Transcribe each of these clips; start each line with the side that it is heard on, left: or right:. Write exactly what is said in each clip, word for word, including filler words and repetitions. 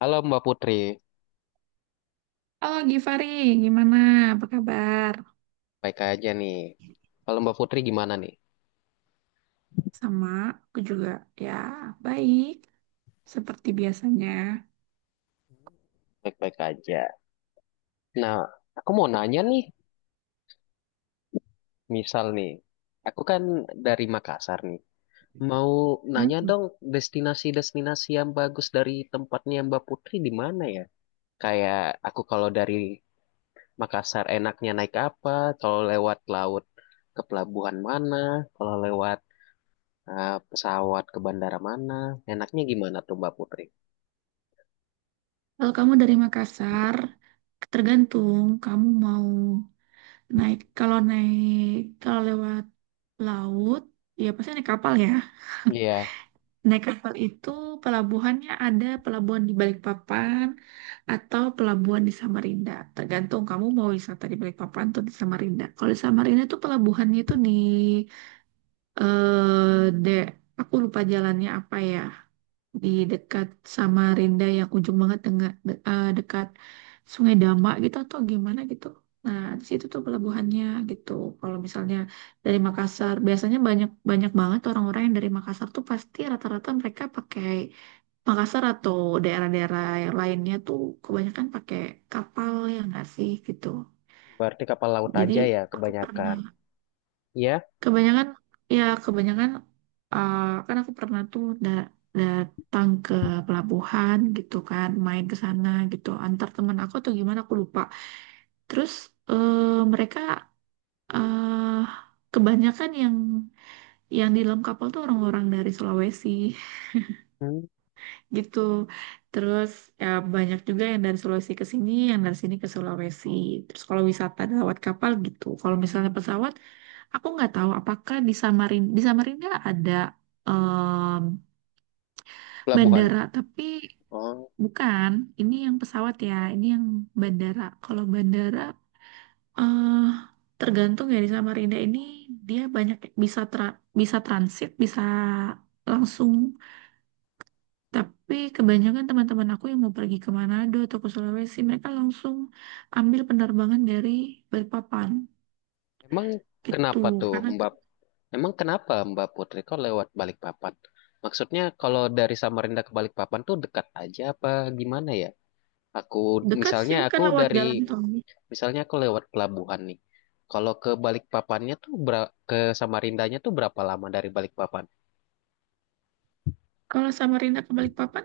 left: Halo Mbak Putri,
right: Oh, Givari, gimana? Apa kabar?
left: baik aja nih. Kalau Mbak Putri gimana nih?
right: Sama, aku juga, ya, baik, seperti biasanya.
left: Baik-baik aja. Nah, aku mau nanya nih, misal nih, aku kan dari Makassar nih. Mau nanya dong destinasi-destinasi yang bagus dari tempatnya Mbak Putri di mana ya? Kayak aku kalau dari Makassar enaknya naik apa? Kalau lewat laut ke pelabuhan mana? Kalau lewat eh, pesawat ke bandara mana? Enaknya gimana tuh Mbak Putri?
right: Kalau kamu dari Makassar, tergantung kamu mau naik. Kalau naik, kalau lewat laut, ya pasti naik kapal, ya.
left: Iya,
right: Naik kapal itu pelabuhannya, ada pelabuhan di Balikpapan atau pelabuhan di Samarinda. Tergantung kamu mau wisata di Balikpapan atau di Samarinda. Kalau di Samarinda itu pelabuhannya itu di eh de, aku lupa jalannya apa, ya, di dekat Samarinda yang ujung banget dengan de- eh, dekat Sungai Damak gitu atau gimana gitu. Nah, di situ tuh pelabuhannya gitu. Kalau misalnya dari Makassar, biasanya banyak banyak banget orang-orang yang dari Makassar tuh pasti rata-rata mereka pakai Makassar atau daerah-daerah yang lainnya tuh kebanyakan pakai kapal, ya nggak sih gitu.
left: berarti kapal laut
right: Jadi
left: aja ya
right: aku
left: kebanyakan.
right: pernah.
left: Ya.
right: Kebanyakan, ya kebanyakan, eh, kan aku pernah tuh da- datang ke pelabuhan gitu, kan main ke sana gitu antar teman aku atau gimana aku lupa. Terus eh, mereka eh kebanyakan yang yang di dalam kapal tuh orang-orang dari Sulawesi
left: Hmm.
right: gitu. Terus ya banyak juga yang dari Sulawesi ke sini, yang dari sini ke Sulawesi. Terus kalau wisata lewat kapal gitu. Kalau misalnya pesawat, aku nggak tahu apakah di Samarinda, di Samarinda ada em,
left: Pelabuhan.
right: bandara, tapi
left: Oh.
right: bukan. Ini yang pesawat ya, ini yang bandara. Kalau bandara, eh tergantung ya, di Samarinda ini dia banyak, bisa tra- bisa transit, bisa langsung. Tapi kebanyakan teman-teman aku yang mau pergi ke Manado atau ke Sulawesi, mereka langsung ambil penerbangan dari Balikpapan.
left: Emang
right: Gitu,
left: kenapa tuh
right: karena
left: Mbak? Emang kenapa Mbak Putri kok lewat Balikpapan? Maksudnya kalau dari Samarinda ke Balikpapan tuh dekat aja apa gimana ya? Aku
right: dekat
left: misalnya
right: sih kan
left: aku
right: lewat
left: dari
right: jalan tol.
left: Misalnya aku lewat pelabuhan nih. Kalau ke Balikpapannya tuh bera- ke Samarindanya tuh berapa lama dari Balikpapan?
right: Kalau Samarinda ke Balikpapan,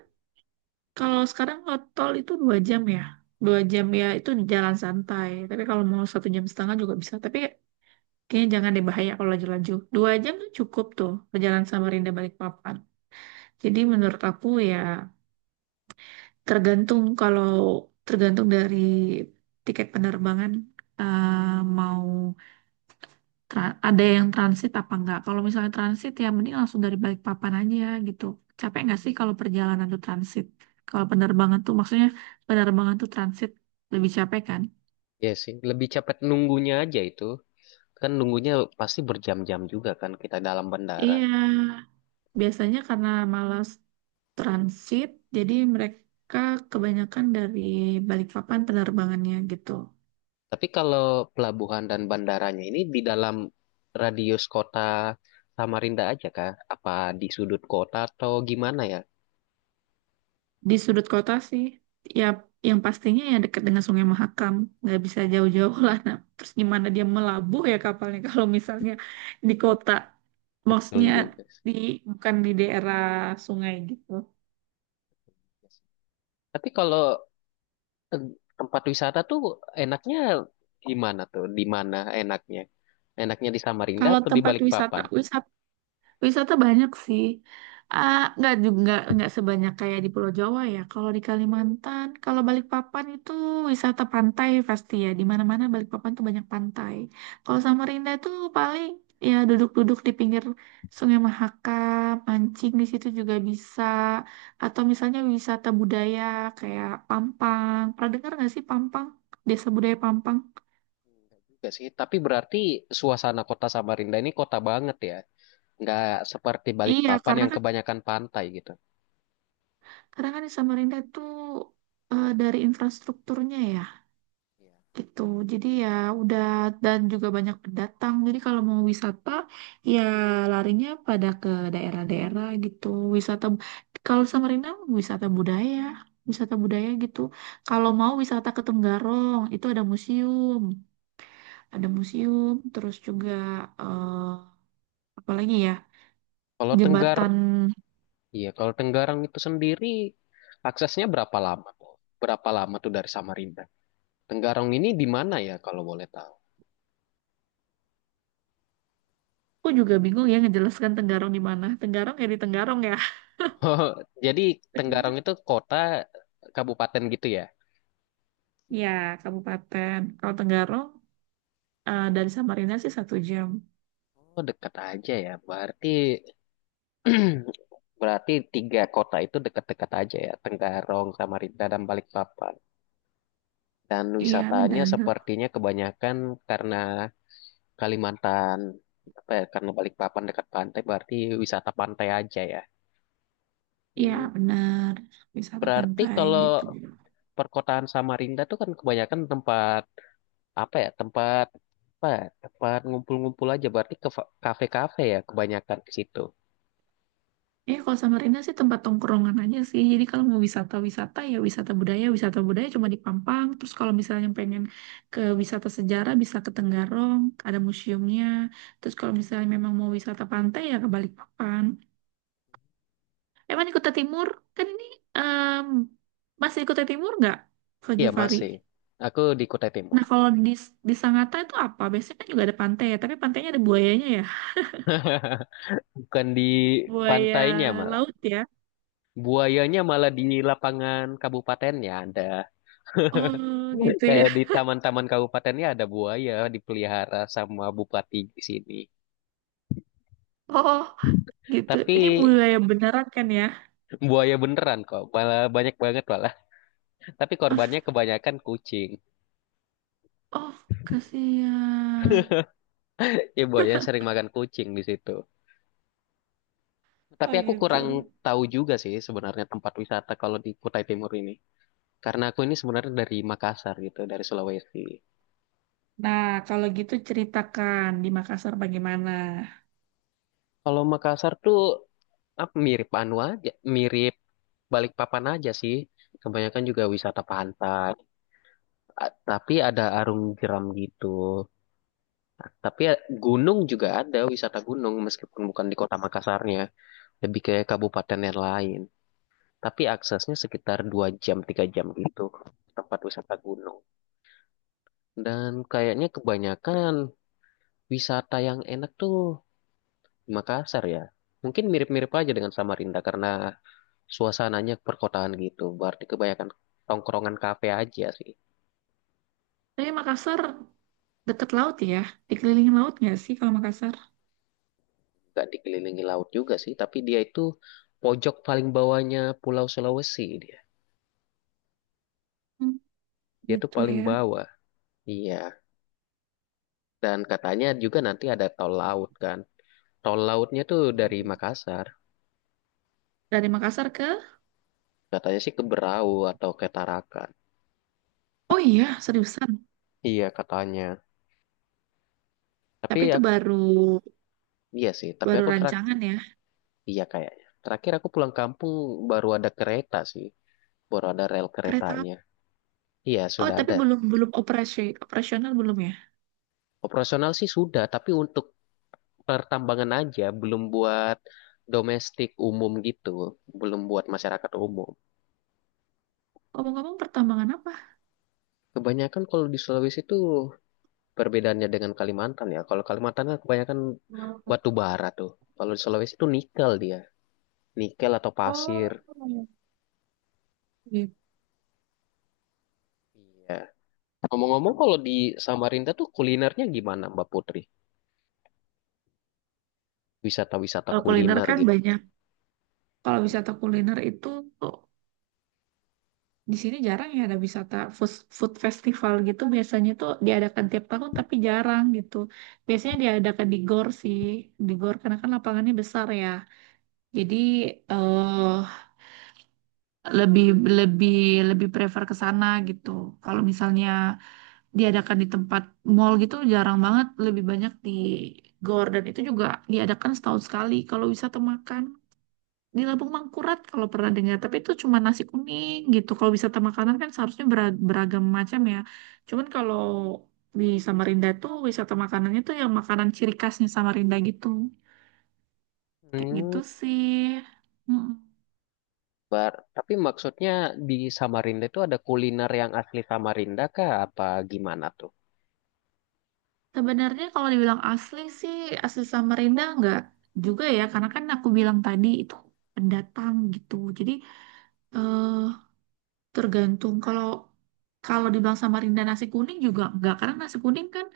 right: kalau sekarang kalau tol itu dua jam ya, dua jam ya itu jalan santai. Tapi kalau mau satu jam setengah juga bisa. Tapi kayaknya jangan deh, bahaya kalau laju-laju. Dua jam tuh cukup tuh perjalanan Samarinda Balikpapan. Jadi menurut aku ya, tergantung kalau tergantung dari tiket penerbangan, eh, mau tra- ada yang transit apa enggak. Kalau misalnya transit ya mending langsung dari Balikpapan aja gitu. Capek nggak sih kalau perjalanan tuh transit? Kalau penerbangan tuh maksudnya penerbangan tuh transit lebih capek kan?
left: Ya sih, lebih cepet nunggunya aja itu. Kan nunggunya pasti berjam-jam juga kan kita dalam bandara.
right: Iya, biasanya karena malas transit, jadi mereka kebanyakan dari Balikpapan penerbangannya gitu.
left: Tapi kalau pelabuhan dan bandaranya ini di dalam radius kota Samarinda aja kah? Apa di sudut kota atau gimana ya?
right: Di sudut kota sih, ya yang pastinya ya dekat dengan Sungai Mahakam, nggak bisa jauh-jauh lah. Nah terus gimana dia melabuh ya kapalnya kalau misalnya di kota,
left: Betul
right: maksudnya
left: juga sih.
right: di, bukan di daerah sungai gitu.
left: Tapi kalau eh, tempat wisata tuh enaknya gimana tuh? Di mana enaknya? Enaknya di Samarinda
right: Kalau
left: atau di
right: tempat wisata,
left: Balikpapan?
right: wisata banyak sih. Ah, nggak juga, nggak nggak sebanyak kayak di Pulau Jawa ya. Kalau di Kalimantan, kalau Balikpapan itu wisata pantai pasti ya. Di mana-mana Balikpapan tuh banyak pantai. Kalau Samarinda itu paling ya duduk-duduk di pinggir Sungai Mahakam, mancing di situ juga bisa. Atau misalnya wisata budaya kayak Pampang. Pernah dengar nggak sih Pampang? Desa budaya Pampang?
left: Juga sih. Tapi berarti suasana kota Samarinda ini kota banget ya. Nggak seperti
right: Iya,
left: Balikpapan
right: karena
left: yang
right: kan
left: kebanyakan pantai gitu.
right: karena kan di Samarinda tuh, eh, dari infrastrukturnya ya
left: Iya.
right: gitu. Jadi ya udah, dan juga banyak pendatang. Jadi kalau mau wisata ya larinya pada ke daerah-daerah gitu. Wisata kalau Samarinda, wisata budaya, wisata budaya gitu. Kalau mau wisata ke Tenggarong itu ada museum, ada museum terus juga eh, apa lagi ya?
left: Kalau Tenggar
right: Jembatan.
left: Iya, kalau Tenggarang itu sendiri aksesnya berapa lama tuh? Berapa lama tuh dari Samarinda? Tenggarong ini di mana ya kalau boleh tahu?
right: Aku juga bingung ya ngejelaskan Tenggarong di mana. Tenggarong ya di Tenggarong ya.
left: Jadi Tenggarong itu kota kabupaten gitu ya?
right: Ya, kabupaten. Kalau Tenggarong eh, dari Samarinda sih satu jam.
left: Oh, dekat aja ya. Berarti berarti tiga kota itu dekat-dekat aja ya. Tenggarong, Samarinda, dan Balikpapan. Dan
right: Iya
left: wisatanya
right: benar,
left: sepertinya kebanyakan karena Kalimantan, apa ya, karena Balikpapan dekat pantai, berarti wisata pantai aja ya.
right: iya
left: Hmm.
right: benar. Wisata
left: Berarti
right: pantai
left: kalau
right: gitu.
left: perkotaan Samarinda tuh kan kebanyakan tempat apa ya? Tempat apa, ya? Tempat ngumpul-ngumpul aja. Berarti ke kafe-kafe ya kebanyakan ke situ.
right: Eh kalau sama Rina sih tempat tongkrongan aja sih. Jadi kalau mau wisata-wisata ya wisata budaya, wisata budaya cuma di Pampang. Terus kalau misalnya pengen ke wisata sejarah bisa ke Tenggarong, ada museumnya. Terus kalau misalnya memang mau wisata pantai ya ke Balikpapan. Emang di Kota Timur kan ini em, masih di Kota Timur nggak, Kak
left: Iya
right: Givari?
left: masih. Aku di Kutai Timur,
right: Nah kalau di di Sangatta itu apa? Biasanya kan juga ada pantai ya, tapi pantainya ada buayanya ya?
left: bukan di
right: Buaya
left: pantainya malah.
right: laut ya?
left: Buayanya malah di lapangan kabupatennya ada.
right: Oh, gitu
left: Kayak
right: ya.
left: di taman-taman kabupatennya ada buaya dipelihara sama bupati di sini.
right: Oh, gitu.
left: Tapi
right: Ini buaya beneran kan ya?
left: buaya beneran kok, malah banyak banget malah. Tapi korbannya kebanyakan kucing.
right: Oh, kasihan.
left: Iya, buaya sering makan kucing di situ. Tapi
right: Oh,
left: aku
right: gitu.
left: kurang tahu juga sih sebenarnya tempat wisata kalau di Kutai Timur ini. Karena aku ini sebenarnya dari Makassar gitu, dari Sulawesi.
right: Nah, kalau gitu ceritakan di Makassar bagaimana?
left: Kalau Makassar tuh apa, mirip anu aja, mirip Balikpapan aja sih. Kebanyakan juga wisata pantai, A- tapi ada arum jeram gitu. Tapi ya, gunung juga ada wisata gunung meskipun bukan di kota Makassarnya, lebih ke kabupaten yang lain. Tapi aksesnya sekitar dua jam, tiga jam gitu ke tempat wisata gunung. Dan kayaknya kebanyakan wisata yang enak tuh di Makassar ya. Mungkin mirip-mirip aja dengan Samarinda karena suasananya perkotaan gitu. Berarti kebanyakan tongkrongan kafe aja sih.
right: Tapi Makassar dekat laut ya? Dikelilingi laut nggak sih kalau Makassar?
left: Gak dikelilingi laut juga sih, tapi dia itu pojok paling bawahnya Pulau Sulawesi dia.
right: Hmm,
left: Dia tuh
right: gitu
left: paling
right: ya.
left: bawah. Iya. Dan katanya juga nanti ada tol laut kan. Tol lautnya tuh dari Makassar.
right: Dari Makassar ke...
left: Katanya sih ke Berau atau ke Tarakan.
right: Oh iya, seriusan.
left: Iya katanya. Tapi
right: Tapi
left: ya,
right: itu baru,
left: iya sih. Tapi
right: baru
left: aku terak,
right: rancangan ya.
left: iya kayaknya. Terakhir aku pulang kampung baru ada kereta sih. Baru ada rel
right: Kereta apa?
left: keretanya. Iya,
right: Oh,
left: sudah
right: tapi
left: ada.
right: belum, belum operasi operasional belum ya?
left: Operasional sih sudah, tapi untuk pertambangan aja, belum buat domestik umum gitu. Belum buat masyarakat umum.
right: Ngomong-ngomong pertambangan apa?
left: Kebanyakan kalau di Sulawesi itu perbedaannya dengan Kalimantan ya. Kalau Kalimantan kan kebanyakan batu bara tuh. Kalau di Sulawesi itu nikel dia. Nikel atau
right: Oh,
left: pasir.
right: gitu.
left: Iya. Ngomong-ngomong, kalau di Samarinda tuh kulinernya gimana, Mbak Putri? Wisata-wisata
right: Kalau kuliner
left: kuliner
right: kan
left: gitu.
right: banyak. Kalau wisata kuliner itu tuh, di sini jarang ya ada wisata food, food festival gitu. Biasanya tuh diadakan tiap tahun tapi jarang gitu. Biasanya diadakan di G O R sih. Di G O R karena kan lapangannya besar ya. Jadi eh lebih lebih lebih prefer ke sana gitu. Kalau misalnya diadakan di tempat mall gitu jarang banget, lebih banyak di G O R, dan itu juga diadakan setahun sekali kalau wisata makan. Di Lampung Mangkurat kalau pernah dengar tapi itu cuma nasi kuning gitu. Kalau wisata makanan kan seharusnya bera- beragam macam ya, cuman kalau di Samarinda tuh wisata makanannya tuh yang makanan ciri khasnya Samarinda gitu, kayak gitu
left: Hmm,
right: sih. mm
left: bar. Tapi maksudnya di Samarinda itu ada kuliner yang asli Samarinda kah? Apa gimana tuh?
right: Sebenarnya kalau dibilang asli sih, asli Samarinda enggak juga ya, karena kan aku bilang tadi itu pendatang gitu, jadi eh, tergantung. Kalau kalau dibilang Samarinda nasi kuning juga enggak, karena nasi kuning kan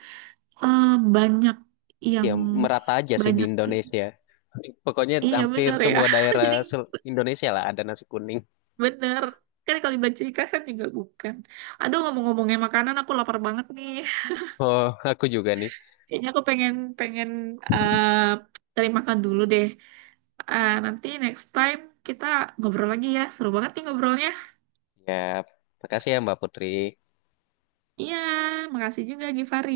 right: eh, banyak yang
left: Ya, merata aja sih di
right: banyak ju-
left: Indonesia. Pokoknya
right: iya
left: hampir
right: bener ya.
left: semua daerah
right: Jadi
left: sel- Indonesia lah ada nasi kuning.
right: bener, kan kalau di Bancika kan juga bukan, aduh ngomong-ngomongnya makanan aku lapar banget nih.
left: Oh, aku juga nih.
right: Kayaknya aku pengen, pengen eh cari makan dulu deh. Eh, nanti next time kita ngobrol lagi ya, seru banget nih ngobrolnya.
left: Ya, makasih ya Mbak Putri.
right: Iya makasih juga Givari.